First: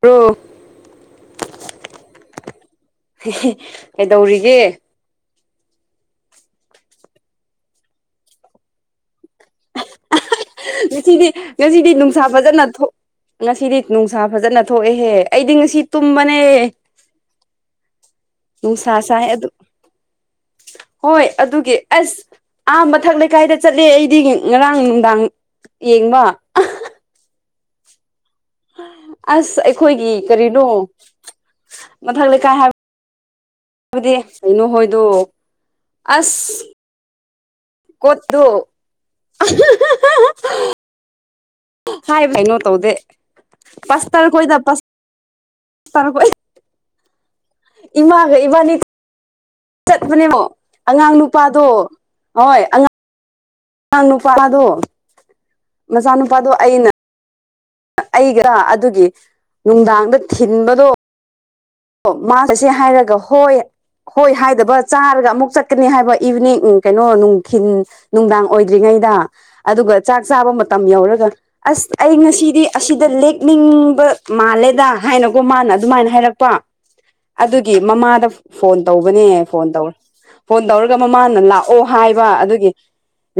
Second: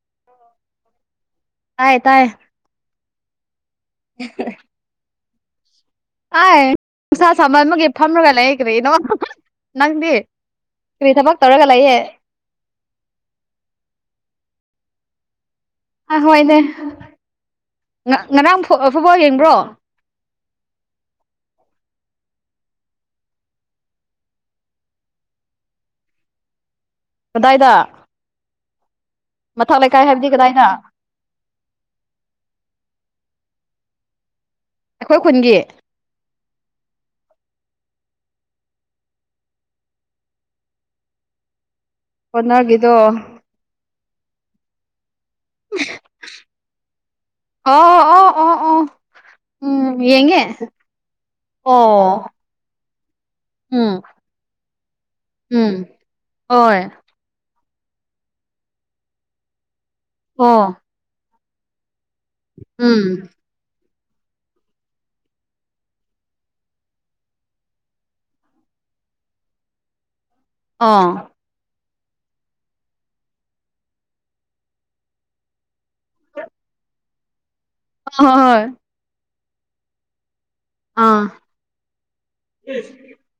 Bro ꯇꯥꯏ ꯇꯥꯏ ꯀꯩꯗꯧꯔꯤꯒꯦ ꯑꯩ ꯅꯨꯡꯁꯥ ꯁꯥꯃꯟꯕꯒꯤ ꯐꯝꯔꯒ ꯂꯩ ꯀꯔꯤꯅ‌ꯣ ꯅꯪꯗꯤ ꯀꯔꯤ ꯉꯁꯤꯗꯤ ꯊꯕꯛ ꯇꯧꯔꯒ ꯉꯁꯤꯗꯤ ꯂꯩꯌꯦ ꯅꯨꯡꯁꯥ ꯐꯖꯅ ꯊꯣꯛ ꯉꯁꯤꯗꯤ ꯅꯨꯡꯁꯥ ꯐꯖꯅ ꯊꯣꯛꯑꯦꯍꯦ ꯑꯩꯗꯤ ꯉꯁꯤ ꯑ ꯇꯨꯕꯅꯦ ꯍꯣꯏꯅꯦ ꯉ ꯉꯔꯥꯡ ꯐꯨ ꯅꯨꯡꯁꯥ ꯐꯨꯠꯕꯣꯜ ꯁꯥꯢ ꯌꯦꯡꯕ꯭ꯔꯣ ꯑꯗꯨꯝ ꯍꯣꯏ ꯑꯗꯨꯒꯤ ꯑꯁ ꯑꯥ ꯃꯊꯛ ꯂꯩꯀꯥꯏꯗ ꯆꯠꯂꯦ ꯑꯩꯗꯤ ꯉꯔꯥꯡ ꯅꯨꯡꯗꯥꯡ ꯌꯦꯡꯕ ꯀꯗꯥꯏꯗ ꯑꯁ ꯃꯊꯛ ꯂꯩꯀꯥꯏ ꯑꯩꯈꯣꯏꯒꯤ ꯍꯥꯏꯕꯗꯤ ꯀꯔꯤꯅꯣ ꯀꯗꯥꯏꯗ ꯃꯊꯛ ꯂꯩꯀꯥꯏ ꯍꯥꯏ ꯕꯗꯤ ꯀꯩꯅꯣ ꯍꯣꯏꯗꯣ ꯑꯩꯈꯣꯏ ꯈꯨꯟꯒꯤ ꯑꯁ ꯀꯣꯠꯇꯣ [unintelligible] ꯍꯥꯏꯕ ꯀꯩꯅꯣ ꯇꯧꯗꯦ ꯀꯣꯅꯔꯒꯤꯗꯣ ꯄꯥꯁꯇꯔ ꯈꯣꯏꯗ ꯄꯥꯁꯇꯔ ꯈꯣꯢꯗ ꯑꯣ ꯑꯣ ꯏꯋꯥꯒ ꯑꯣ ꯏꯕꯥꯅꯤ ꯑꯣ ꯎꯝ ꯌꯦꯡꯉꯦ ꯆꯠꯄꯅꯦꯕꯣ ꯑꯉꯥꯡ ꯅꯨꯄꯥꯗꯣ ꯑꯣ ꯍꯣꯏ ꯑꯉꯥꯡ ꯎꯝ ꯑꯉꯥꯡ ꯅꯨꯄꯥꯗꯣ ꯎꯝ ꯅꯆꯥ ꯅꯨꯨꯄꯥꯗꯣ ꯍꯣꯏ ꯑꯩꯅ ꯑꯩꯒ ꯑꯗꯨꯒꯤ ꯅꯨꯡꯗꯥꯡꯗ ꯑꯣ ꯊꯤꯟꯕꯗꯣ ꯑꯣ ꯋꯥꯒꯁꯦ ꯎꯝ ꯍꯥꯏꯔꯒ ꯍꯣꯏ ꯍꯣꯏ ꯍꯥꯏꯗꯕ ꯆꯥꯔꯒ ꯑꯃꯨꯛ ꯆꯠꯀꯅꯤ ꯍꯥꯏꯕ ꯏꯚꯤꯅꯤꯡ ꯎ ꯀꯩꯅꯣ ꯅꯨꯡꯊꯤꯜ ꯅꯨꯡꯗꯥꯡ ꯑꯣꯏꯗ꯭ꯔꯤꯉꯩꯗ ꯑꯗꯨꯒ ꯆꯥꯛ ꯆꯥꯕ ꯃꯇꯝ ꯃꯇꯝ ꯑꯣ ꯌꯧꯔꯒ ꯑꯁ ꯑꯩ ꯉꯁꯤꯗꯤ ꯑꯁꯤꯗ ꯂꯦꯛꯅꯤꯡꯕ ꯃꯥꯜꯂꯦꯗ ꯍꯥꯏꯅꯀꯣ ꯃꯥꯅ ꯑꯗꯨꯃꯥꯏꯅ ꯍꯥꯏꯔꯛꯄ ꯑꯗꯨꯒꯤ ꯍꯣꯏ ꯃꯃꯥꯗ ꯍꯣꯏ ꯐꯣꯟ ꯇꯧꯕꯅꯦ ꯐꯣꯟ ꯇꯧꯋꯦ ꯐꯣꯟ ꯇꯧꯔꯒ ꯑꯥ ꯃꯃꯥꯅ ꯂꯥꯛꯑꯣ ꯍꯥꯏꯕ ꯑꯗꯨꯒꯤ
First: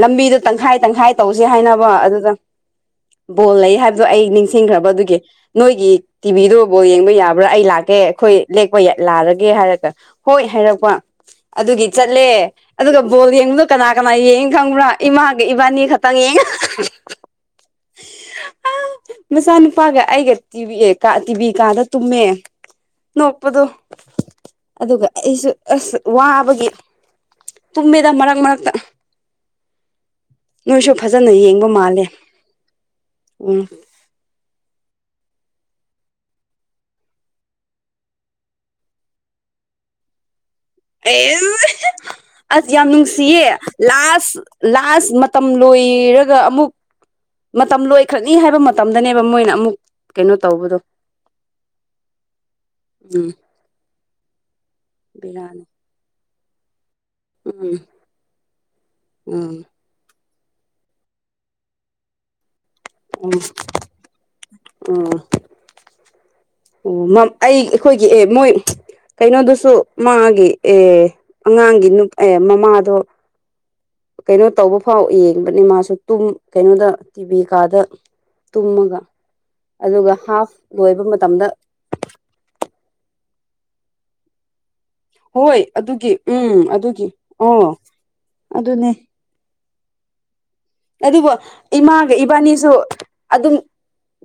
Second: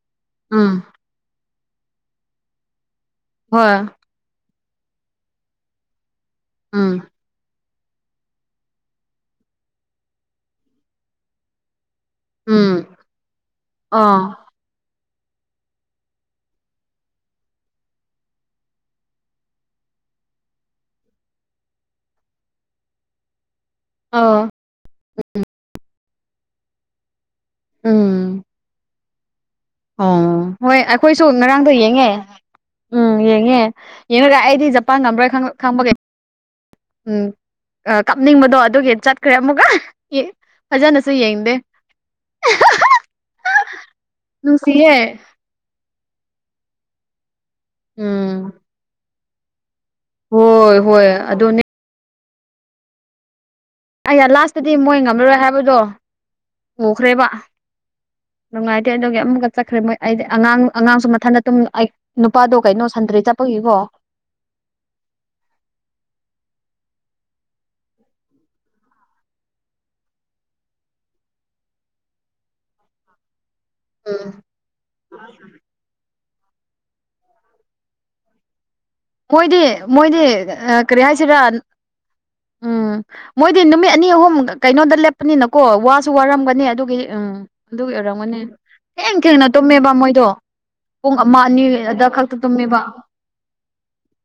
ꯂꯝꯕꯤꯗꯣ ꯎꯝ ꯇꯪꯈꯥꯏ ꯇꯪꯈꯥꯏ ꯇꯧꯁꯦ ꯍꯥꯏꯅꯕ ꯑꯗꯨꯗ [inaudible] ꯕꯣꯜ ꯍꯣꯏ ꯂꯩ ꯍꯥꯏꯕ ꯑꯩ ꯅꯤꯡꯁꯤꯡꯈ꯭ꯔꯕ ꯑꯗꯨꯒꯤ ꯅꯣꯏꯒꯤ ꯇꯤꯚꯤꯗꯨ ꯚꯣꯜ ꯎꯝ ꯌꯦꯡꯕ ꯌꯥꯕ꯭ꯔꯥ ꯑꯩ ꯂꯥꯛꯀꯦ ꯑꯩꯈꯣꯏ ꯂꯦꯛꯄ ꯂꯥꯜꯂꯒꯦ ꯍꯥꯏꯔꯒ ꯍꯣꯏ ꯍꯥꯏꯔꯛꯄ ꯑꯗꯨꯒꯤ ꯆꯠꯂꯦ ꯎꯝ ꯑꯗꯨꯒ ꯕꯣꯜ ꯌꯦꯡꯕꯗꯣ ꯀꯅꯥ ꯀꯅꯥ ꯑꯥ ꯌꯦꯡꯏ ꯈꯪꯕ꯭ꯔꯥ ꯏꯃꯥꯒꯤ ꯏꯕꯥꯅꯤ ꯈꯛꯇꯪ ꯌꯦꯉꯏ ꯃꯆꯥꯅꯨꯄꯥꯒ ꯑꯩꯒ ꯇꯤꯕꯤ ꯑꯦ ꯇꯤꯕꯤ ꯀꯥꯟꯗ ꯇꯨꯝꯃꯦ ꯅꯣꯛꯄꯗꯣ ꯑꯧ ꯑꯗꯨꯒ ꯑꯩꯁꯨ ꯑꯁ ꯋꯥꯕꯒꯤ ꯇꯨꯝꯃꯦꯗ ꯃꯔꯛ ꯃꯔꯛꯇ ꯑꯥ ꯍꯣꯏ ꯅꯣꯏꯁꯨ ꯑꯩꯈꯣꯏꯁꯨ ꯐꯖꯅ ꯌꯦꯡꯕ ꯉꯔꯥꯡꯗꯣ ꯃꯥꯜꯂꯦ ꯌꯦꯡꯉꯦ ꯎꯝ ꯌꯦꯡꯉꯦ ꯌꯦꯡꯉꯒ ꯑꯩꯗꯤ ꯖꯄꯥꯟ ꯉꯝꯕ꯭ꯔ ꯈ ꯈꯪꯕꯒꯦ ꯎꯝ ꯀꯞꯅꯤꯡꯕꯗꯣ ꯑꯗꯨꯒꯤ ꯆꯠꯈ꯭ꯔꯦ ꯑꯃꯨꯛꯀꯥ ꯑꯦꯁ ꯑꯁ ꯌꯥꯝ ꯅꯨꯡꯁꯤꯌꯦ ꯂꯥꯁ ꯂꯥꯁ ꯅꯨꯡꯁꯤꯌꯦ ꯃꯇꯝ ꯂꯣꯏꯔꯒ ꯑꯃꯨꯛ ꯃꯇꯝ ꯂꯣꯏꯈ꯭ꯔꯛꯅꯤ ꯎꯝ ꯍꯥꯏꯕ ꯃꯇꯝꯗꯅꯦꯕ ꯃꯣꯏꯅ ꯑꯃꯨꯛ ꯀꯩꯅꯣ ꯍꯣꯏ ꯇꯧꯕꯗꯣ [inaudible] ꯍꯣꯏ ꯑꯗꯨꯅꯦ ꯑꯩꯅ ꯂꯥꯁꯇꯗꯤ ꯃꯣꯏ ꯉꯝꯃꯔꯣꯏ ꯕꯤꯔꯥꯅꯤ ꯍꯥꯏꯕꯗꯣ ꯎꯈ꯭ꯔꯦꯕ ꯎꯝ ꯅꯨꯡꯉꯥꯏꯇꯦ ꯑꯗꯨꯒꯤ ꯎꯝ ꯑꯃꯨꯛꯀ ꯆꯠꯈ꯭ꯔꯦ ꯃꯣꯏ ꯑꯩꯗꯤ ꯑꯉꯥꯡ ꯑꯉꯥꯡꯁꯨ ꯃꯊꯟꯇ ꯇꯨꯝ ꯑꯩ ꯅꯨꯄꯥꯗꯣ ꯀꯩꯅꯣ ꯁꯟꯇ꯭ꯔꯤ ꯆꯠꯄꯒꯤꯀꯣ [inaudible] [unintelligible] [unintelligible] ꯑꯩ ꯑꯩꯈꯣꯏꯒꯤ ꯑꯦ ꯃꯣꯏ ꯀꯩꯅꯣꯗꯨꯁꯨ ꯃꯥꯒꯤ ꯑꯦ ꯑꯉꯥꯡꯒꯤ ꯅꯨ ꯑꯦ ꯃꯃꯥꯗꯣ ꯎꯝ ꯀꯩꯅꯣ ꯇꯧꯕ ꯐꯥꯎ ꯌꯦꯡꯕꯅꯤ ꯃꯥꯁꯨ ꯇꯨꯝ ꯀꯩꯅꯣꯗ ꯇꯤꯚꯤ ꯀꯥꯗ ꯇꯨꯝꯃꯒ ꯃꯣꯏꯗꯤ ꯑꯗꯨꯒ ꯃꯣꯏꯗꯤ ꯍꯥꯐ ꯑ ꯀꯔꯤ ꯂꯣꯏꯕ ꯍꯥꯏꯁꯤꯔꯥ ꯃꯇꯝꯗ ꯎꯝ ꯃꯣꯏꯗꯤ ꯅꯨꯃꯤꯠ ꯑꯅꯤ ꯑꯍꯨꯝ ꯀꯩꯅꯣꯗ ꯂꯦꯞꯄꯅꯤꯅꯀꯣ ꯍꯣꯏ ꯋꯥꯁꯨ ꯑꯗꯨꯒꯤ ꯋꯥꯔꯝꯒꯅꯤ ꯎꯝ ꯑꯗꯨꯒꯤ ꯎꯝ ꯑꯣ ꯑꯗꯨꯒꯤ ꯑꯣꯏꯔꯝꯒꯅꯤ ꯑꯗꯨꯅꯦ ꯊꯦꯡ ꯊꯦꯡꯅ ꯇꯨꯝꯃꯦꯕ ꯃꯣꯏꯗꯣ ꯄꯨꯡ ꯑꯗꯨꯕꯨ ꯑꯃ ꯑꯅꯤ ꯑꯗ ꯏꯃꯥꯒ ꯈꯛꯇ ꯏꯕꯥꯅꯤꯁꯨ ꯇꯨꯝꯃꯦꯕ ꯑꯗꯨꯝ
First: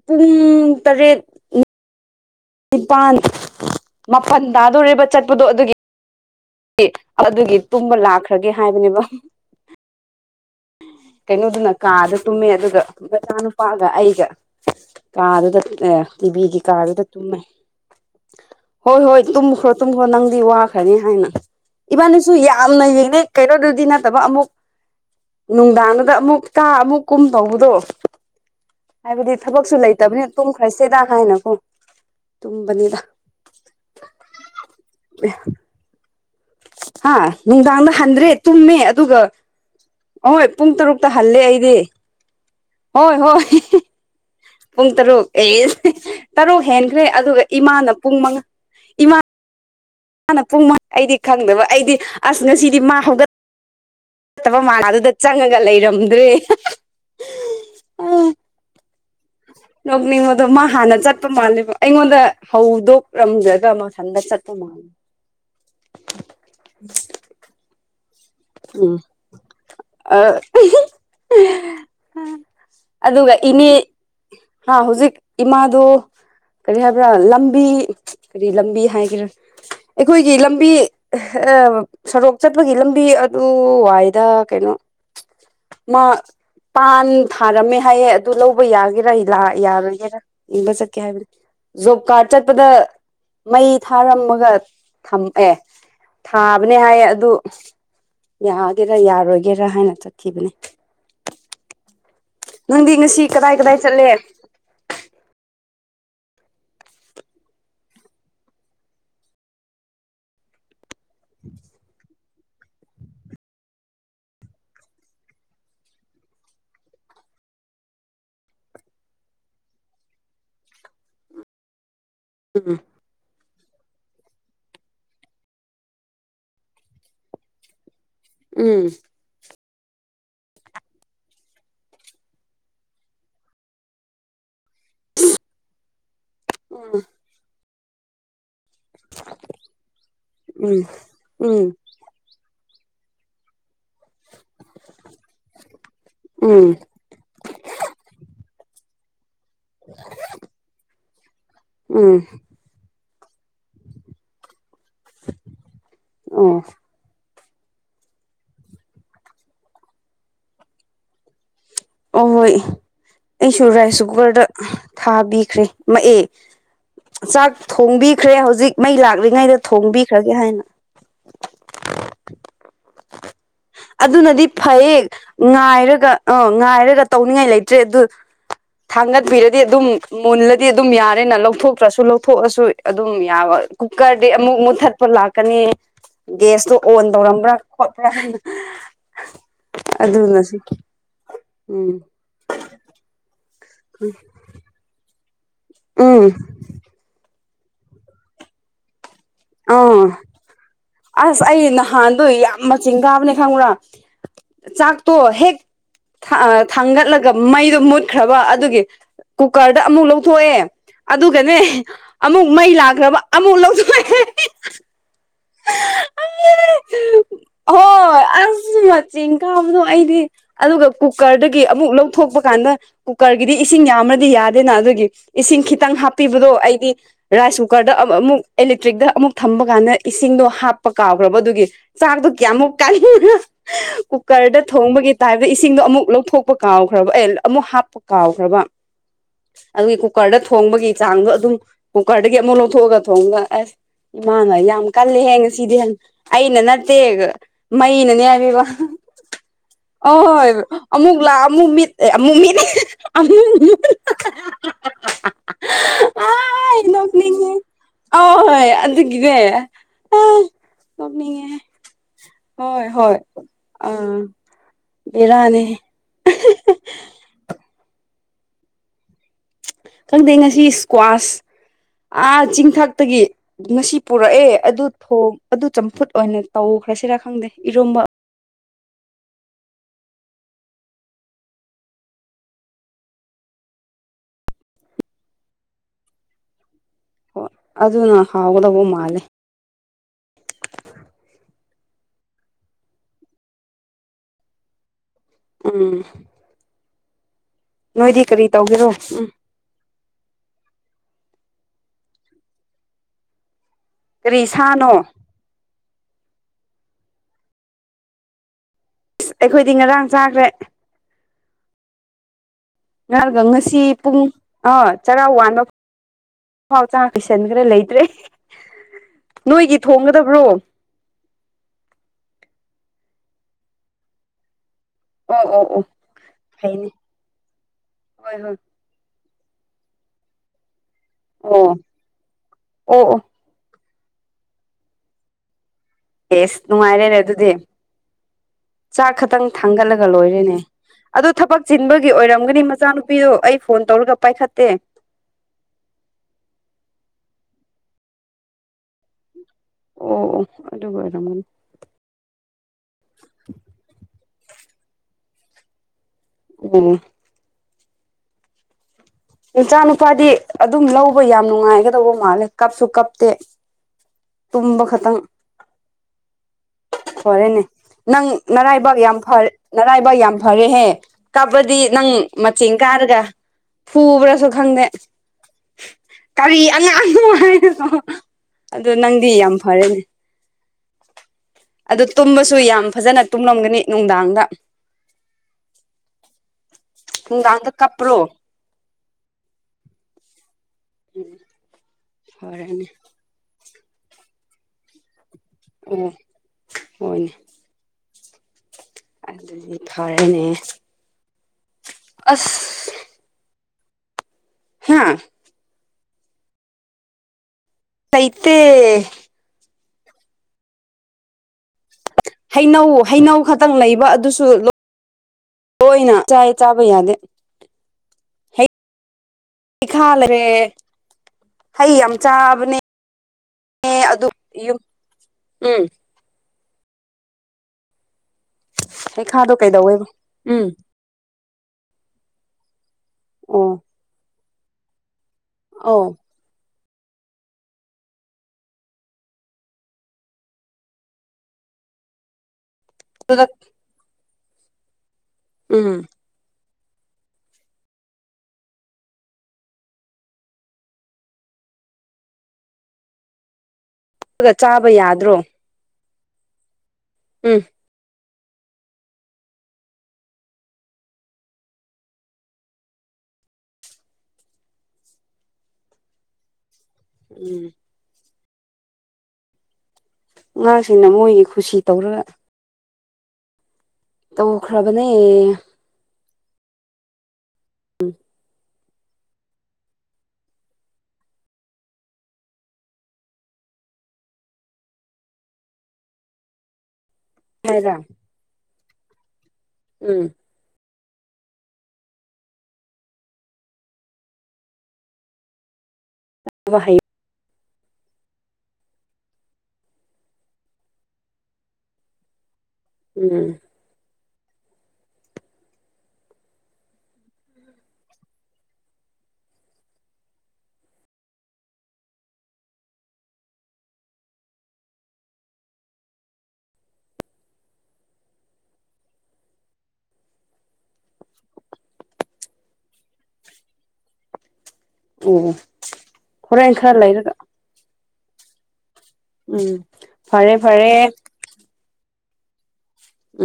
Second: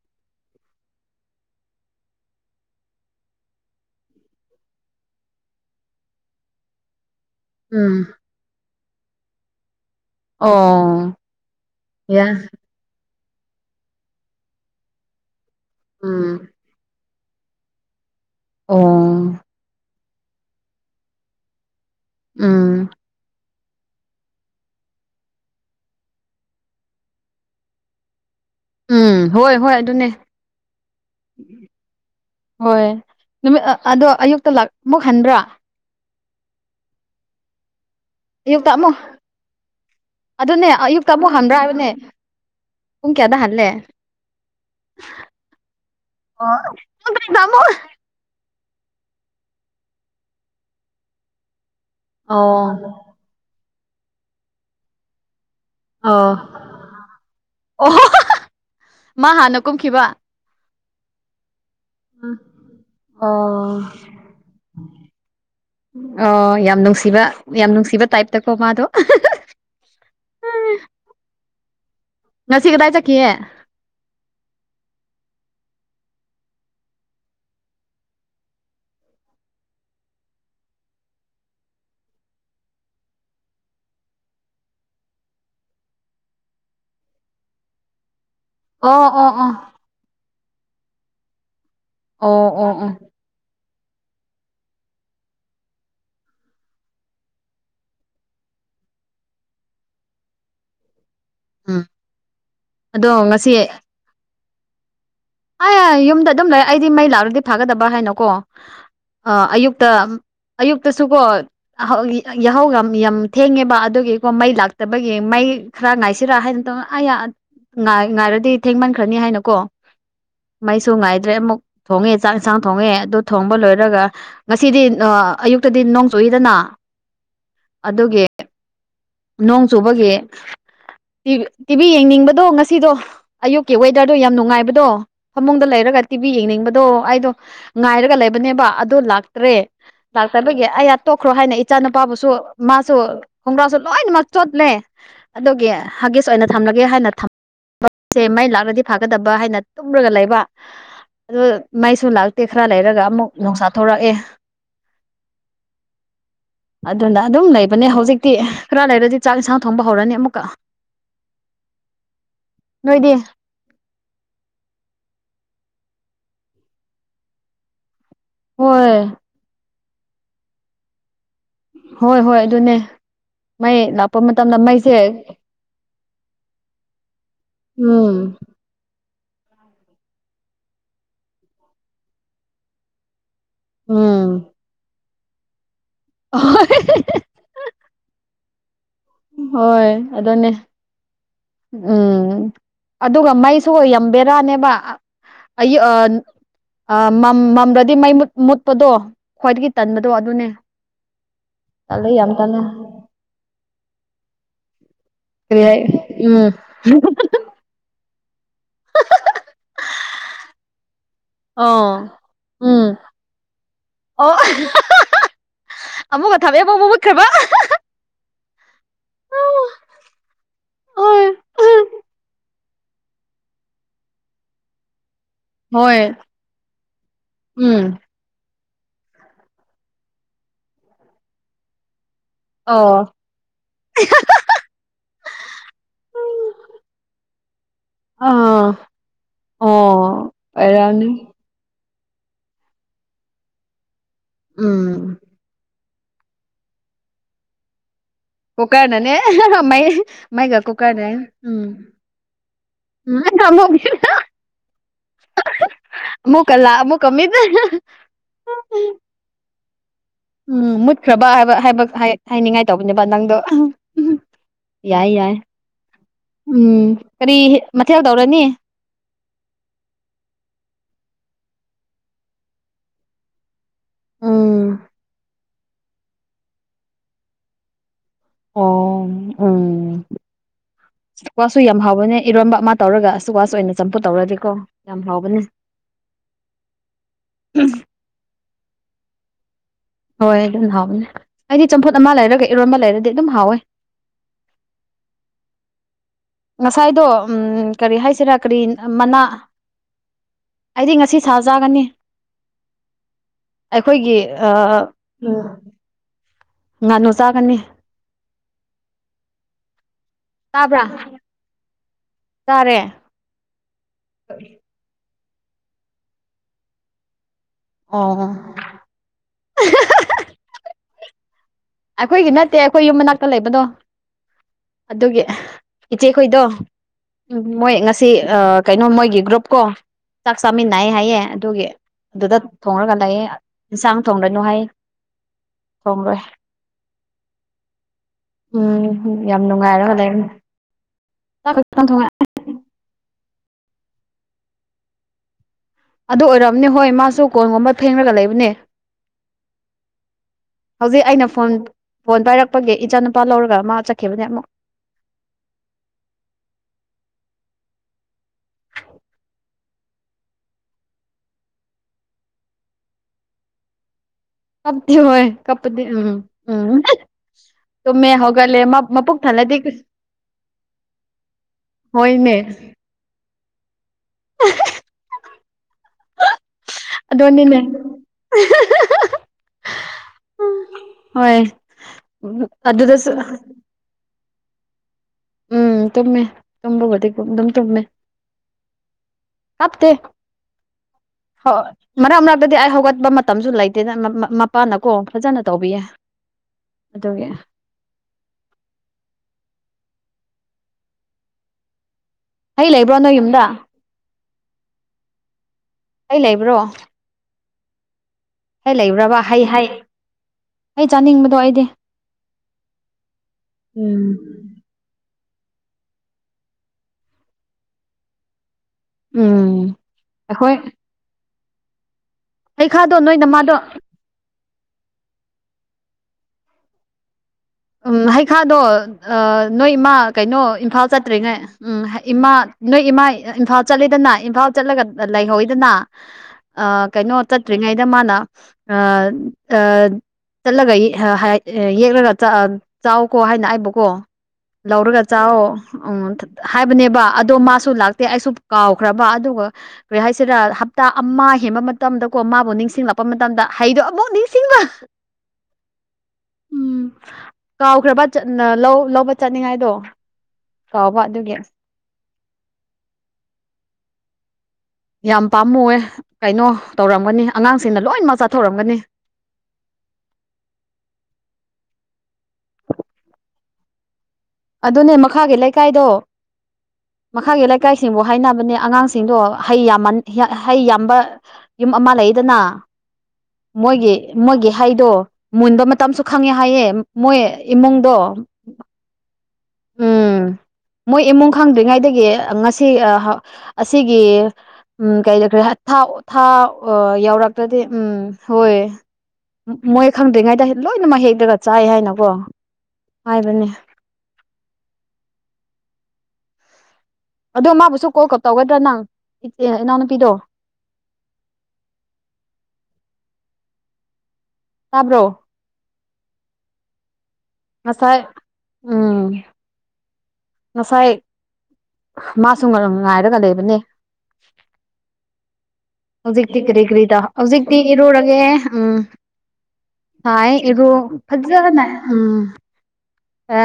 ꯄꯨꯡ ꯇꯔꯦꯠ ꯅꯤꯄꯥꯟ ꯃꯥꯄꯜ ꯇꯥꯗꯣꯔꯦꯕ ꯆꯠꯄꯗꯣ ꯑꯗꯨꯒꯤ ꯑꯦ ꯑꯗꯨꯒꯤ ꯇꯨꯝꯕ ꯎꯝ ꯂꯥꯛꯈ꯭ꯔꯒꯦ ꯍꯥꯏꯕꯅꯦꯕ ꯑꯣ ꯀꯩꯅꯣꯗꯨꯅ ꯀꯥꯗ ꯌꯥ ꯇꯨꯝꯃꯦ ꯑꯗꯨꯒ ꯃꯆꯥꯅꯨꯄꯥꯒ ꯑꯩꯒ ꯀꯥꯗꯨꯗ ꯑꯦ ꯎꯝ ꯇꯤꯚꯤꯒꯤ ꯀꯥꯗꯨꯗ ꯇꯨꯝꯃꯦ ꯑꯣ ꯍꯣꯏ ꯍꯣꯏ ꯇꯨꯝꯈ꯭ꯔꯣ ꯇꯨꯝ ꯅꯪꯗꯤ ꯋꯥꯈ꯭ꯔꯅꯤ ꯍꯥꯏꯅ ꯏꯕꯥꯅꯤꯁꯨ ꯌꯥꯝꯅ ꯎꯝ ꯌꯦꯡꯅꯤ ꯀꯩꯅꯣꯗꯨꯗꯤ ꯅꯠꯇꯕ ꯑꯃꯨꯛ ꯅꯨꯡꯗꯥꯡꯗꯨꯗ ꯑꯃꯨꯛ ꯀꯥ ꯑꯃꯨꯛ ꯀꯨꯝ ꯇꯧꯕꯗꯣ ꯎꯝ ꯍꯥꯏꯕꯗꯤ ꯍꯣꯏ ꯍꯣꯏ ꯊꯕꯛꯁꯨ ꯑꯗꯨꯅꯦ ꯂꯩꯇꯕꯅꯤꯅ ꯇꯣꯝ ꯈꯔ ꯁꯦꯗꯥ ꯍꯥꯏꯅ ꯀꯣ ꯍꯣꯏ ꯅꯨꯃꯤꯠ ꯑꯗꯣ ꯑꯌꯨꯛꯇ ꯂꯥꯛ ꯃꯨꯛ ꯍꯟꯕ꯭ꯔꯥ ꯍꯥ ꯅꯨꯡꯗꯥꯡꯗ ꯍꯟꯗ꯭ꯔꯦ ꯑꯌꯨꯛꯇ ꯇꯨꯝꯃꯦ ꯑꯃꯨꯛ ꯑꯗꯨꯒ ꯑꯍꯣꯏ ꯑꯗꯨꯅꯦ ꯄꯨꯡ ꯇꯔꯨꯛꯇ ꯑꯌꯨꯛꯇ ꯑꯃꯨꯛ ꯍꯜꯂꯦ ꯍꯟꯕ꯭ꯔꯥ ꯑꯩꯗꯤ ꯍꯥꯏꯕꯅꯦ ꯄꯨꯡ ꯍꯣꯏ ꯀꯌꯥꯗ ꯍꯣꯏ ꯍꯜꯂꯦ ꯄꯨꯡ ꯇꯔꯨꯛ ꯑꯦꯁ ꯑꯣ ꯇꯔꯨꯛ ꯍꯦꯟꯈ꯭ꯔꯦ ꯄꯨꯡ ꯇꯔꯦꯠꯇ ꯑꯗꯨꯒ ꯑꯃꯨꯛ ꯏꯃꯥꯅ ꯄꯨꯡ ꯃꯉꯥ ꯏꯃꯥ ꯃꯥꯅ ꯄꯨꯡ ꯑꯩꯗꯤ ꯈꯪꯗꯕ ꯑꯩꯗꯤ ꯑꯁ ꯑꯣ ꯉꯁꯤꯗꯤ ꯃꯥ ꯍꯧꯒꯠ ꯇꯕ [unintelligible] ꯗꯨꯗ ꯆꯪꯉꯒ ꯂꯩꯔꯝꯗ꯭ꯔꯦ ꯑꯣ ꯑ ꯑꯣ ꯃꯥ ꯍꯥꯟꯅ ꯀꯨꯝꯈꯤꯕ ꯗꯣ ꯃꯥ ꯍꯥꯟꯅ ꯆꯠꯄ ꯃꯥꯜꯂꯦꯕ ꯑꯩꯉꯣꯟꯗ ꯑꯣ ꯍꯧꯗꯣꯛꯔꯝꯗ꯭ꯔꯒ ꯃꯊꯟꯗ ꯆꯠꯄ ꯃꯥꯜꯂꯦ ꯑꯣ ꯌꯥꯝ ꯅꯨꯡꯁꯤꯕ ꯌꯥꯝ ꯅꯨꯡꯁꯤꯕ ꯇꯥꯏꯞꯇꯀꯣ ꯃꯥꯗꯣ ꯑ ꯉꯁꯤ ꯀꯗꯥꯏ ꯆꯠꯈꯤꯌꯦ ꯑꯗꯨꯒ ꯏꯅꯦ ꯍꯥ ꯍꯧꯖꯤꯛ ꯏꯃꯥꯗꯨ ꯀꯔꯤ ꯍꯥꯏꯕ꯭ꯔꯥ ꯂꯝꯕꯤ ꯀꯔꯤ ꯂꯝꯕꯤ ꯍꯥꯏꯒꯦꯔꯥ ꯑꯩꯈꯣꯏꯒꯤ ꯂꯝꯕꯤ ꯁꯣꯔꯣꯛ ꯆꯠꯄꯒꯤ ꯂꯝꯕꯤ ꯑꯗꯨ ꯋꯥꯏꯗ ꯀꯩꯅꯣ ꯃꯥ ꯄꯥꯟ ꯊꯥꯔꯝꯃꯦ ꯍꯥꯏꯌꯦ ꯑꯗꯨ ꯂꯧ ꯑꯣ ꯌꯥꯒꯦꯔꯥ ꯑꯣ ꯑꯣ ꯌꯥꯔꯣꯏꯒꯦꯔꯥ ꯌꯦꯡꯕ ꯆꯠꯀꯦ ꯍꯥꯏꯕꯅꯤ ꯖꯣꯕ ꯀꯥꯔꯗ ꯑꯣ ꯆꯠꯄꯗ ꯑꯣ ꯑꯣ ꯃꯩ ꯊꯥꯔꯝꯃꯒ ꯊꯝ ꯑꯦ ꯊꯥꯕꯅꯦ ꯍꯥꯏꯌꯦ ꯑꯗꯨ ꯌꯥꯒꯦꯔꯥ ꯌꯥꯔꯣꯏꯒꯦꯔꯥ ꯍꯥꯏꯅ ꯆꯠꯈꯤꯕꯅꯤ ꯎꯝ ꯅꯪꯗꯤ ꯑꯗꯣ ꯉꯁꯤ ꯀꯗꯥꯏ ꯀꯗꯥꯏ ꯆꯠꯂꯦ ꯑ ꯌꯨꯝꯗ ꯑꯗꯨꯝ ꯂꯩ ꯑꯩꯗꯤ ꯃꯩ ꯂꯥꯛꯂꯗꯤ ꯐꯥꯒꯗꯕ ꯍꯥꯏꯅꯀꯣ ꯑꯥ ꯑꯌꯨꯛꯇ ꯑꯌꯨꯛꯇꯁꯨꯨꯀꯣ [unintelligible] ꯌꯥꯍꯧ ꯌꯥꯝ ꯌꯥꯝ ꯊꯦꯡꯉꯦꯕ ꯑꯗꯨꯒꯤꯀꯣ ꯃꯩ ꯂꯥꯛꯇꯕꯒꯤ ꯃꯩ ꯈꯔ ꯉꯥꯏꯁꯤꯔꯥ ꯍꯥꯏꯅ ꯇꯧ ꯑꯌꯥ ꯉꯥꯏ ꯉꯥꯏꯔꯗꯤ ꯊꯦꯡꯃꯟꯈ꯭ꯔꯅꯤ ꯍꯥꯏꯅꯀꯣ ꯃꯩꯁꯨ ꯉꯥꯏꯗ꯭ꯔꯦ ꯑꯃꯨꯛ ꯊꯣꯡꯉꯦ ꯆꯥꯛ ꯑꯦꯟꯁꯥꯡ ꯎꯝ ꯊꯣꯡꯉꯦ ꯑꯗꯨ ꯊꯣꯡꯕ ꯂꯣꯏꯔꯒ ꯉꯁꯤꯗꯤ ꯑꯥ ꯑꯌꯨꯛꯇꯗꯤ ꯅꯣꯡ ꯆꯨꯏꯗꯅ ꯑꯗꯨꯒꯤ ꯎꯝ ꯅꯣꯡ ꯆꯨꯕꯒꯤ ꯇꯤꯚꯤ ꯇꯤꯚꯤ ꯌꯦꯡꯅꯤꯡꯕꯗꯣ ꯉꯁꯤꯗꯣ ꯑꯌꯨꯛꯀꯤ ꯋꯦꯗꯔꯗꯣ ꯌꯥꯝ ꯅꯨꯡꯉꯥꯏꯕ ꯗꯣ ꯐꯃꯨꯡꯗ ꯂꯩꯔꯒ ꯇꯤꯚꯤ ꯌꯦꯡꯅꯤꯡꯕꯗꯣ ꯑꯩꯗꯣ ꯉꯥꯏꯔꯒ ꯂꯩꯕꯅꯦꯕ ꯗꯨ ꯂꯥꯛꯇ꯭ꯔꯦ ꯂꯥꯛꯇꯕꯒꯤ ꯎꯝ ꯑꯩꯌꯥ ꯇꯣꯛꯈ꯭ꯔꯣ ꯍꯥꯏꯅ ꯏꯆꯥ ꯅꯨꯨꯄꯥꯕꯨꯁꯨ ꯃꯥꯁꯨ ꯈꯣꯡꯒ꯭ꯔꯥꯎꯁꯨ ꯂꯣꯏꯅꯃꯛ ꯆꯣꯠꯂꯦ ꯑꯗꯨꯒꯤ ꯍꯥꯒꯤꯁ ꯑꯣꯏꯅ ꯎꯝ ꯎꯝ ꯊꯝꯂꯒꯦ ꯍꯥꯏꯅ ꯊꯝ ꯃꯩ ꯂꯥꯛꯂꯗꯤ ꯐꯥꯒꯗꯕ ꯍꯥꯏꯅ ꯇꯨꯝꯔꯒ ꯂꯩꯕ ꯑꯗꯨ ꯃꯩꯁꯨ ꯎꯝ ꯂꯥꯛꯇꯦ ꯈꯔ ꯂꯩꯔꯒ ꯑꯃꯨꯛ ꯅꯨꯡꯁꯥ ꯊꯣꯔꯛꯑꯦ ꯎꯝ ꯑꯗꯨꯅ ꯑꯗꯨꯝ ꯂꯩꯕꯅꯦ ꯍꯧꯖꯤꯛꯇꯤ ꯈꯔ ꯂꯩꯔꯗꯤ ꯆꯥꯛ ꯏꯟꯁꯥꯡ ꯊꯣꯡꯕ ꯍꯧꯔꯅꯤ ꯑꯃꯨꯛꯀ ꯑꯍꯣꯏ ꯅꯣꯏꯗꯤ ꯑꯩꯁꯨ ꯔꯥꯏꯁ ꯀꯨꯀꯔꯗ ꯊꯥꯕꯤꯈ꯭ꯔꯦ ꯃꯑꯦ ꯆꯥꯛ ꯊꯣꯡꯕꯤ ꯈ꯭ꯔꯦ ꯍꯧꯖꯤꯛ ꯃꯩ ꯍꯣꯏ ꯂꯥꯛꯂꯤꯉꯩꯗ ꯊꯣꯡꯕꯤꯈ꯭ꯔꯒꯦ ꯍꯥꯏꯅ ꯍꯣꯏ ꯍꯣꯏ ꯑꯗꯨꯅꯦ ꯃꯩ ꯂꯥꯛꯄ ꯑꯗꯨꯅꯗꯤ ꯃꯇꯝꯗ ꯐꯩꯌꯦ ꯃꯩꯁꯦ ꯉꯥꯏꯔꯒ ꯑ ꯉꯥꯏꯔꯒ ꯇꯧꯅꯤꯡꯉꯥꯏ ꯂꯩꯇ꯭ꯔꯦ ꯑꯗꯨ ꯎꯝ ꯊꯥꯡꯒꯠꯄꯤꯔꯗꯤ ꯑꯗꯨꯝ ꯃꯨꯜꯂꯗꯤ ꯑꯗꯨꯝ ꯌꯥꯔꯦꯅ ꯂꯧꯊꯣꯛꯇ꯭ꯔꯁꯨ ꯂꯧꯊꯣꯛꯑꯁꯨ ꯑꯗꯨꯝ ꯌꯥꯕ ꯀꯨꯀꯔꯗꯤ ꯎꯝ ꯑꯃꯨꯛ ꯃꯨꯠꯊꯠꯄ ꯂꯥꯛꯀꯅꯤ ꯒ꯭ꯁꯇꯣ ꯑꯣꯟ ꯇꯧꯔꯝꯕ꯭ꯔꯥ ꯈꯣꯠꯄ꯭ꯔꯥ ꯍꯥꯏꯅ ꯍꯣꯏ ꯑꯗꯨꯅꯦ ꯑꯗꯨꯅꯁꯨ ꯎꯝ ꯑꯗꯨꯒ ꯃꯩꯁꯨ ꯌꯥꯝ ꯕꯦꯔꯥꯅꯦꯕ ꯑꯌꯨꯛ ꯑꯥ ꯎꯝ ꯝ ꯃꯝꯔꯗꯤ ꯃꯩ ꯃꯨꯠ ꯃꯨꯠꯄꯗꯣ ꯑꯗꯨꯒꯤ ꯑꯥ ꯇꯟꯕꯗꯣ ꯑꯗꯨꯅꯦ ꯑꯁ ꯑꯩ ꯇꯜꯂꯦ ꯅꯍꯥꯟꯗꯣ ꯌꯥꯝ ꯇꯜꯂꯦ ꯃꯆꯤꯟ ꯀꯥꯕꯅꯦ ꯈꯪꯕ꯭ꯔꯥ ꯆꯥꯥꯛ ꯇꯣ ꯍꯦꯛ ꯀꯔꯤ ꯍꯥꯏ ꯎꯝ ꯊꯥꯡꯒꯠꯂꯒ ꯃꯩꯗꯣ ꯃꯨꯠꯈ꯭ꯔꯕ ꯑꯗꯨꯒꯤ ꯀꯨꯀꯔꯗ ꯑꯃꯨꯛ ꯂꯧꯊꯣꯛꯑꯦ ꯑꯗꯨꯒꯅꯦ ꯑꯣ ꯑꯃꯨꯛ ꯃꯩ ꯎꯝ ꯂꯥꯛꯈ꯭ꯔꯕ ꯑꯃꯨꯛ ꯂꯧꯊꯣꯛꯑꯦ ꯑꯣ ꯑꯃꯨꯛꯒ ꯊꯥꯝꯃꯦ ꯑꯃꯨꯛꯒ ꯃꯨꯠꯈ꯭ꯔꯕ ꯃꯆꯤꯡꯀꯥꯕꯗꯣ ꯑꯩꯗꯤ ꯑꯗꯨꯒ ꯍꯣꯏ ꯀꯨꯀꯔꯗꯒꯤ ꯑꯃꯨꯛ ꯂꯧꯊꯣꯛꯄ ꯀꯥꯟꯗ ꯀꯨꯀꯔꯒꯤꯗꯤ ꯏꯁꯤꯡ ꯌꯥꯝ꯭ꯔꯗꯤ ꯌꯥꯗꯦꯅ ꯑꯗꯨꯒꯤ ꯏꯁꯤꯡ ꯈꯤꯇꯪ ꯍꯣꯏ. ꯍꯥꯞꯄꯤꯕꯗꯣ ꯑꯩꯗꯤ ꯔꯥꯏꯁ ꯎꯝ ꯀꯨꯀꯔꯗ ꯑꯃꯨꯛ ꯏꯂꯦꯛꯇ꯭ꯔꯤꯛꯇ ꯑꯃꯨꯛ ꯊꯝꯕ ꯀꯥꯟꯗ ꯏꯁꯤꯡꯗꯣ ꯍꯥꯞꯄ ꯀꯥꯎꯈ꯭ꯔꯕ ꯑꯗꯨꯒꯤ ꯆꯥꯛꯇꯣ ꯀꯌꯥꯃꯨꯛ ꯑꯣ ꯀꯥꯜꯕ꯭ꯔꯥ ꯀꯨꯀꯔꯗ ꯊꯣꯡꯕꯒꯤ ꯇ ꯍꯥꯏꯕꯗ ꯏꯁꯤꯡꯗꯣ ꯑꯃꯨꯛ ꯂꯧꯊꯣꯛꯄ ꯀꯥꯎꯈ꯭ꯔꯕ ꯑꯦ ꯑꯃꯨꯛ ꯍꯥꯞꯄ ꯀꯥꯎꯈ꯭ꯔꯕ ꯑꯥ ꯑꯗꯨꯒꯤ ꯑꯣ ꯀꯨꯀꯔꯗ ꯊꯣꯡꯕꯒꯤ ꯑꯣꯏꯔꯝꯅꯤ ꯆꯥꯡꯗꯣ ꯑꯗꯨꯝ ꯀꯨꯀꯔꯗꯒꯤ ꯑꯃꯨꯛ ꯂꯧꯊꯣꯛꯑꯒ ꯊꯣꯡꯉꯒ ꯑꯁ ꯏꯃꯥꯅ ꯌꯥꯝ ꯎꯝ ꯀꯜꯂꯦꯌꯦ ꯉꯁꯤꯗꯤ ꯑꯩꯅ ꯅꯠꯇꯦ ꯃꯩꯅꯅꯦ ꯀꯨꯀꯔꯅꯅꯦ ꯃꯩ ꯑꯣꯏ ꯃꯩꯒ ꯀꯨꯀꯔꯅꯦ ꯑꯃꯨꯛ ꯂꯥꯛ ꯑꯃꯨꯛ ꯃꯤꯠ ꯑꯃꯨꯛ ꯃꯤꯠꯅꯦ ꯑꯃꯨꯛꯒ ꯃꯤꯠ ꯑꯃꯨꯛꯒ ꯂꯥꯛ ꯑꯃꯨꯛꯒ ꯃꯤꯠ ꯑ ꯍꯣꯏ ꯑꯗꯨꯒꯤꯅꯦ ꯑꯁ ꯎꯝ ꯃꯨꯠꯈ꯭ꯔꯕ ꯅꯣꯛꯅꯤꯡꯉꯦ ꯍꯥꯏꯕ ꯍꯥꯏꯕ ꯍꯥꯏꯅꯤꯡꯉꯥꯏ ꯍꯣꯏ ꯇꯧꯕꯅꯦꯕ ꯍꯣꯏ ꯅꯪꯗꯣ ꯑꯥ ꯌꯥꯏ ꯌꯥꯏ ꯕꯦꯔꯥꯅꯦ ꯎꯝ ꯀꯔꯤ ꯃꯊꯦꯜ ꯇꯧꯔꯅꯤ ꯈꯪꯗꯦ ꯉꯁꯤ ꯏꯁꯀ꯭ꯋꯥꯁ ꯑꯥ ꯆꯤꯡꯊꯛꯇꯒꯤ ꯉꯁꯤ ꯄꯨꯔꯛꯑꯦ ꯑꯣ ꯑꯗꯨ ꯊꯣꯡ ꯑꯗꯨ ꯆꯝꯐꯨꯠ ꯑꯣꯏꯅ ꯇꯧꯈ꯭ꯔꯁꯤꯔꯥ ꯈꯪꯗꯦ ꯏꯔꯣꯝꯕ ꯑꯣ ꯎꯝ ꯢꯋꯥꯁꯁꯨ ꯌꯥꯝ ꯍꯥꯎꯕꯅꯦ ꯏꯔꯣꯟꯝꯕ ꯑꯃ ꯇꯧꯔꯒ ꯢꯋꯥꯁ ꯑꯣꯏꯅ ꯆꯝꯐꯨꯠ ꯇꯧꯔꯗꯤꯀꯣ ꯌꯥꯝ ꯍꯥꯎꯕꯅꯦ ꯍꯣꯢ ꯑꯗꯨꯅ ꯍꯥꯎꯒꯗꯧꯕ ꯃꯥꯜꯂꯦ ꯍꯣꯏ ꯑꯗꯨꯝ ꯍꯥꯎꯕꯅꯦ ꯑꯩꯗꯤ ꯆꯝꯐꯨꯠ ꯑꯃ ꯂꯩꯔꯒ ꯏꯔꯣꯟꯕ ꯂꯩꯔꯗꯤ ꯑꯗꯨꯝ ꯍꯥꯎꯋꯦ ꯎꯝ ꯉꯁꯥꯏꯗꯣ ꯎꯝ ꯀꯔꯤ ꯅꯣꯏꯗꯤ ꯍꯥꯏꯁꯤꯔꯥ ꯀꯔꯤ ꯇꯧꯒꯦꯔꯣ ꯃꯅꯥ ꯑꯩꯗꯤ ꯉꯁꯤ ꯁꯥ ꯆꯥꯒꯅꯤ ꯑꯩꯈꯣꯏꯒꯤ ꯀꯔꯤ ꯑꯥ ꯁꯥꯅꯣ ꯉꯥꯅꯨ ꯆꯥꯒꯅꯤ ꯏꯁꯁ ꯑꯩꯈꯣꯏꯗꯤ ꯉꯔꯥꯡ ꯆꯥꯈ꯭ꯔꯦ ꯆꯥꯔꯦ [unintelligible] ꯉꯁꯤ ꯄꯨꯡ ꯑ ꯆꯔꯥ ꯋꯥꯟꯕ ꯆꯥꯎ ꯆꯥꯛ ꯂꯣꯢꯁꯟꯈ꯭ꯔꯦ ꯂꯩꯇ꯭ꯔꯦ ꯑꯣ ꯅꯣꯏꯒꯤ ꯊꯣꯡꯒꯗꯕ꯭ꯔꯣ ꯑꯩꯈꯣꯏꯒꯤ ꯅꯠꯇꯦ ꯑꯩꯈꯣꯏ ꯌꯨꯝ ꯃꯅꯥꯛꯇ ꯂꯩꯕꯗꯣ ꯑꯗꯨꯒꯤ ꯑꯣ ꯑꯣ ꯑꯣ ꯏꯆꯦꯈꯣꯏꯗꯣ ꯐꯩꯅꯦ ꯎꯝ ꯃꯣꯏ ꯉꯁꯤ ꯍꯣꯏ ꯍꯣꯏ ꯀꯩꯅꯣ ꯃꯣꯏꯒꯤ ꯒ꯭ꯔꯨꯞ ꯀꯣ ꯆꯥꯛ ꯆꯥꯃꯤꯟꯅꯩ ꯍꯥꯏꯌꯦ ꯑꯣ ꯑꯗꯨꯒꯤ ꯑꯣ ꯑꯗꯨꯗ ꯊꯣꯡꯉꯒ ꯑꯣ ꯑꯩꯌꯦ ꯌꯦꯟꯁꯥꯡ ꯊꯣꯡꯂꯅꯨ ꯍꯥꯏꯌꯦ ꯊꯣꯡꯂꯣꯢ ꯢꯁ ꯅꯨꯡꯉꯥꯏꯔꯦꯅꯦ ꯑꯗꯨꯗꯤ ꯆꯥꯛ ꯎꯝ ꯌꯥꯝ ꯈꯥꯇꯪ ꯅꯨꯡꯉꯥꯏꯔꯒ ꯊꯥꯡꯒꯠꯂꯒ ꯂꯩꯕꯅꯤ ꯂꯣꯏꯔꯦꯅꯦ ꯑꯗꯣ ꯆꯥꯛ ꯊꯕꯛ ꯈꯛꯇꯪ ꯊꯣꯡꯉꯦ ꯆꯤꯟꯕꯒꯤ ꯑꯣꯏꯔꯝꯒꯅꯤ ꯃꯆꯥꯅꯨꯄꯤ ꯄꯤꯗꯣ ꯑꯩ ꯐꯣꯟ ꯇꯧꯔꯒ ꯄꯥꯏꯈꯠꯇꯦ ꯑꯗꯨ ꯑꯣꯏꯔꯝꯅꯦ ꯍꯣꯏ ꯃꯥꯁꯨ ꯀꯣꯟꯒꯨꯝꯕ ꯐꯦꯡꯂꯒ ꯂꯩꯕꯅꯦ ꯑꯣ ꯑꯣ ꯑꯗꯨꯒꯤ ꯍꯧꯖꯤꯛ ꯑꯩꯅ ꯑꯣꯏꯔꯝꯒꯅꯤ ꯐꯣꯟ ꯐꯣꯟ ꯄꯥꯏꯔꯛꯄꯒꯤ ꯏꯆꯥ ꯅꯨꯄꯥ ꯂꯧꯔꯒ ꯃꯥ ꯆꯠꯈꯤꯕꯅꯦ ꯑꯃꯨꯛ ꯑꯣ ꯅꯆꯥ ꯅꯨꯄꯥꯗꯤ ꯑꯗꯨꯝ ꯂꯧꯕ ꯌꯥꯝ ꯅꯨꯡꯉꯥꯏꯒꯗꯧꯕ ꯃꯥꯜꯂꯦ ꯀꯞꯁꯨ ꯀꯞꯇꯦ ꯇꯨꯝꯕ ꯀꯞꯇꯦ ꯈꯛꯇꯪ ꯍꯣꯏ ꯀꯞꯄꯗꯤ ꯎꯝ ꯎꯝ ꯐꯔꯦꯅꯦ ꯇꯨꯝꯃꯦ ꯅꯪ ꯍꯧꯒꯠꯂꯦ ꯃꯥ ꯅꯔꯥꯏꯕꯥꯛ ꯌꯥꯝ ꯃꯄꯨꯛ ꯐꯔꯦ ꯊꯜꯂꯗꯤ ꯅꯔꯥꯏꯕꯥꯛ ꯌꯥꯝ ꯐꯔꯦꯍꯦ ꯀꯞꯄꯗꯤ ꯅꯪ ꯍꯣꯏꯅꯦ ꯃꯆꯤꯡ ꯀꯔꯒ ꯐꯨꯕ꯭ꯔꯥꯁꯨ ꯈꯪꯗꯦ ꯀꯔꯤ ꯑꯉꯥꯡꯅꯣ ꯑꯗꯨꯅꯤꯅꯦ ꯍꯥꯏꯔꯒ ꯑꯗꯣ ꯅꯪꯗꯤ ꯌꯥꯝ ꯐꯔꯦꯅꯦ ꯍꯣꯏ ꯑꯗꯨ ꯇꯨꯝꯕꯁꯨ ꯌꯥꯝ ꯑꯗꯨꯗꯁꯨ ꯐꯖꯅ ꯇꯨꯝꯂꯝꯒꯅꯤ ꯅꯨꯡꯗꯥꯡꯗ ꯎꯝ ꯇꯨꯝꯃꯦ ꯇꯝꯕꯕꯨꯗꯤ ꯑꯗꯨꯝ ꯅꯨꯡꯗꯥꯡꯗ ꯇꯨꯝꯃꯦ ꯀꯞꯄ꯭ꯔꯣ ꯀꯞꯇꯦ ꯍꯣꯏ ꯃꯔꯛ ꯃꯔꯛꯇꯗꯤ ꯑꯩ ꯐꯔꯦꯅꯦ ꯍꯧꯒꯠꯄ ꯃ ꯇꯝꯖꯨ ꯂꯩꯇꯦꯗ ꯃ ꯃ ꯃꯄꯥꯅꯀꯣ ꯐꯖꯅ ꯇꯧꯕꯤꯌꯦ ꯑꯣ ꯑꯗꯨꯒꯤ ꯍꯣꯏꯅꯦ ꯑꯗꯨꯗꯤ ꯐꯔꯦꯅꯦ ꯑꯁ ꯍꯩ ꯂꯩꯕ꯭ꯔꯣ ꯅꯣꯏ ꯌꯨꯝꯗ ꯍꯥꯥ ꯍꯩ ꯂꯩꯕ꯭ꯔꯣ ꯂꯩꯇꯦ ꯍꯩ ꯂꯩꯕ꯭ꯔꯕ ꯍꯩ ꯍꯩ ꯍꯩ ꯆꯥꯅꯤꯡꯕꯗꯣ ꯑꯩꯗꯤ ꯍꯩꯅꯧ ꯍꯩꯅꯧ ꯈꯛꯇꯪ ꯂꯩꯕ ꯎꯝ ꯑꯗꯨꯁꯨ ꯂꯣ ꯂꯣꯏꯅ ꯆꯥꯏ ꯆꯥꯕ ꯌꯥꯗꯦ ꯎꯝ ꯍꯩꯈꯥ ꯑꯩꯈꯣꯏ ꯂꯩꯔꯦ ꯍꯩ ꯌꯥꯝ ꯆꯥꯕꯅꯦ ꯍꯩꯈꯥꯗꯣ ꯅꯣꯏ ꯅꯃꯥꯗꯣ ꯑꯗꯨ ꯌꯨꯝ ꯎꯝ ꯎꯝ ꯍꯩꯈꯥꯗꯣ ꯑꯥ ꯍꯩꯈꯥꯗꯣ ꯅꯣꯏ ꯏꯃꯥ ꯀꯩꯗꯧꯋꯦꯕ ꯀꯩꯅꯣ ꯎꯝ ꯏꯝꯐꯥꯜ ꯆꯠꯇ꯭ꯔꯤꯉꯩ ꯎꯝ ꯍꯩ ꯏꯃꯥ ꯅꯣꯏ ꯏꯃꯥ ꯏꯝꯐꯥꯜ ꯑꯣ ꯆꯠꯂꯤꯗꯅ ꯏꯝꯐꯥꯜ ꯆꯠꯂꯒ ꯂꯩꯍꯧꯋꯤ ꯆꯠ ꯗꯅ ꯑꯧ ꯑꯥ ꯀꯩꯅꯣ ꯆꯠꯇ꯭ꯔꯤꯉꯩꯗ ꯃꯥꯅ ꯑꯥ ꯇꯠ ꯇꯠꯂꯒ ꯍꯥ ꯍꯥ ꯌꯦꯛꯂꯒ ꯆ ꯑ ꯆꯥꯎꯀꯣ ꯑꯗꯨꯗ ꯍꯥꯏꯅ ꯑꯩꯕꯨꯀꯣ ꯂꯧꯔꯒ ꯆꯥꯎꯋꯣ ꯎꯝ ꯍꯥꯏꯕꯅꯦꯕ ꯑꯗꯣ ꯃꯥꯁꯨ ꯂꯥꯛꯇꯦ ꯑꯩꯁꯨ ꯀꯥꯎꯈ꯭ꯔꯕ ꯑꯗꯨꯒ ꯀꯔꯤ ꯍꯥꯏꯁꯤꯔ ꯍꯞꯇꯥ ꯑꯃ ꯍꯦꯟꯕ ꯃꯇꯝꯗꯀꯣ ꯃꯥꯕꯨ ꯅꯤꯡꯁꯤꯡꯂꯛꯄ ꯃꯇꯝꯗ ꯍꯩꯗꯣ ꯑꯃꯨꯛ ꯅꯤꯡ ꯗꯨꯒ ꯆꯥꯕ ꯌꯥꯗ꯭ꯔꯣ ꯎꯝ ꯎꯝ ꯀꯥꯎꯈ꯭ꯔꯕ ꯆꯠ ꯅꯪ ꯂꯧ ꯂꯧꯕ ꯆꯠꯅꯤꯡꯉꯥꯏꯗꯣ ꯀꯥꯎꯕ ꯑꯗꯨꯒꯤ ꯌꯥꯝ ꯄꯥꯝꯃꯨꯋꯦ ꯀꯩꯅꯣ ꯇꯧꯔꯝꯒꯅꯤ ꯎꯝ ꯑꯉꯥꯡꯁꯤꯡꯅ ꯂꯣꯏꯅꯃꯛ ꯆꯥꯥꯊꯣꯔꯝꯒꯅꯤ ꯑꯉꯥꯡꯁꯤꯡꯅ ꯃꯣꯏꯒꯤ ꯈꯨꯁꯤ ꯇꯧꯔꯒ ꯑꯗꯨꯅꯦ ꯇꯧꯈ꯭ꯔꯕꯅꯦ ꯃꯈꯥꯒꯤ ꯂꯩꯀꯥꯏꯗꯣ ꯃꯈꯥꯒꯤ ꯂꯩꯀꯥꯏꯁꯤꯡꯕꯨ ꯍꯥꯏꯅꯕꯅꯦ ꯑꯉꯥꯡꯁꯤ ꯁꯤꯡꯗꯣ ꯍꯩ ꯌꯥꯝꯃꯟ ꯍꯩ ꯌꯥꯝꯕ ꯌꯨꯝ ꯑꯃ ꯂꯩꯗꯅ ꯃꯣꯏꯒꯤ ꯃꯣꯏꯒꯤ ꯍꯩꯗꯣ ꯃꯨꯟꯕ ꯃꯇꯝꯁꯨ ꯈꯪꯉꯦ ꯍꯥꯏꯌꯦ ꯃꯣꯏ ꯏꯃꯨꯡꯗꯣ ꯍꯥꯏꯔ ꯎꯝ ꯃꯣꯏ ꯏꯃꯨꯡ ꯈꯪꯗ꯭ꯔꯤꯉꯩꯗꯒꯤ ꯉꯁꯤ ꯍ ꯑꯁꯤꯒꯤ ꯎꯝ ꯀꯩ ꯂꯩꯈ꯭ꯔꯦ ꯊꯥ ꯊꯥ ꯑꯣ ꯍꯩ ꯌꯥꯎꯔꯛꯇ꯭ꯔꯗꯤ ꯎꯝ ꯍꯣꯏ ꯃꯣꯏ ꯈꯪꯗ꯭ꯔꯤꯉꯩꯗ ꯂꯣꯏꯅꯃꯛ ꯍꯦꯛꯂꯒ ꯆꯥꯏ ꯍꯥꯏꯅꯀꯣ ꯎꯝ ꯍꯥꯏꯕꯅꯦ ꯑꯗꯣ ꯃꯥꯕꯨꯁꯨ ꯀꯣꯜ ꯀ ꯇꯧꯒꯗ꯭ꯔꯥ ꯅꯪ ꯏꯆꯦ ꯏꯅꯥꯎꯅꯨꯄꯤꯗꯣ ꯇꯥꯕ꯭ꯔꯣ ꯉꯁꯥꯏ ꯎꯝ ꯉꯁꯥꯏ ꯃꯥꯁꯨ ꯉ ꯉꯥꯏꯔꯒ ꯂꯩꯕꯅꯦ ꯑꯣ ꯍꯧꯖꯤꯛꯇꯤ ꯀꯔꯤ ꯍꯣꯔꯦꯟ ꯀ꯭ꯔꯤꯗ ꯈꯔ ꯂꯩꯔꯒ ꯍꯧꯖꯤꯛꯇꯤ ꯏꯔꯨꯔꯒꯦ ꯎꯝ ꯎꯝ ꯁꯥꯏ ꯐꯔꯦ ꯏꯔꯨꯌꯣ ꯐꯔꯦ ꯐꯥꯖꯅ ꯎꯝ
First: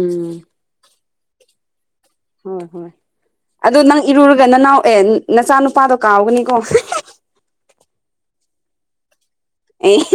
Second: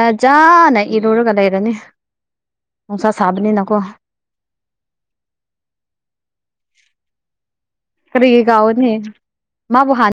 ꯎꯝ ꯏꯔꯨꯔꯒ ꯂꯩꯔꯅꯤ ꯍꯣꯏ ꯍꯣꯏ ꯅꯨꯡꯁꯥ ꯁꯥꯕꯅꯤꯅꯀꯣ ꯑꯗꯣ ꯅꯪ ꯏꯔꯨꯔꯒ ꯅꯅꯥꯎ ꯑꯦ ꯅꯆꯥ ꯅꯨꯨꯄꯥꯗꯣ ꯀꯥꯎꯒꯅꯤꯀꯣ ꯀꯔꯤꯒꯤ ꯀꯥꯎꯒꯅꯤ ꯃꯥꯕꯨꯍꯥꯟ ꯑꯦ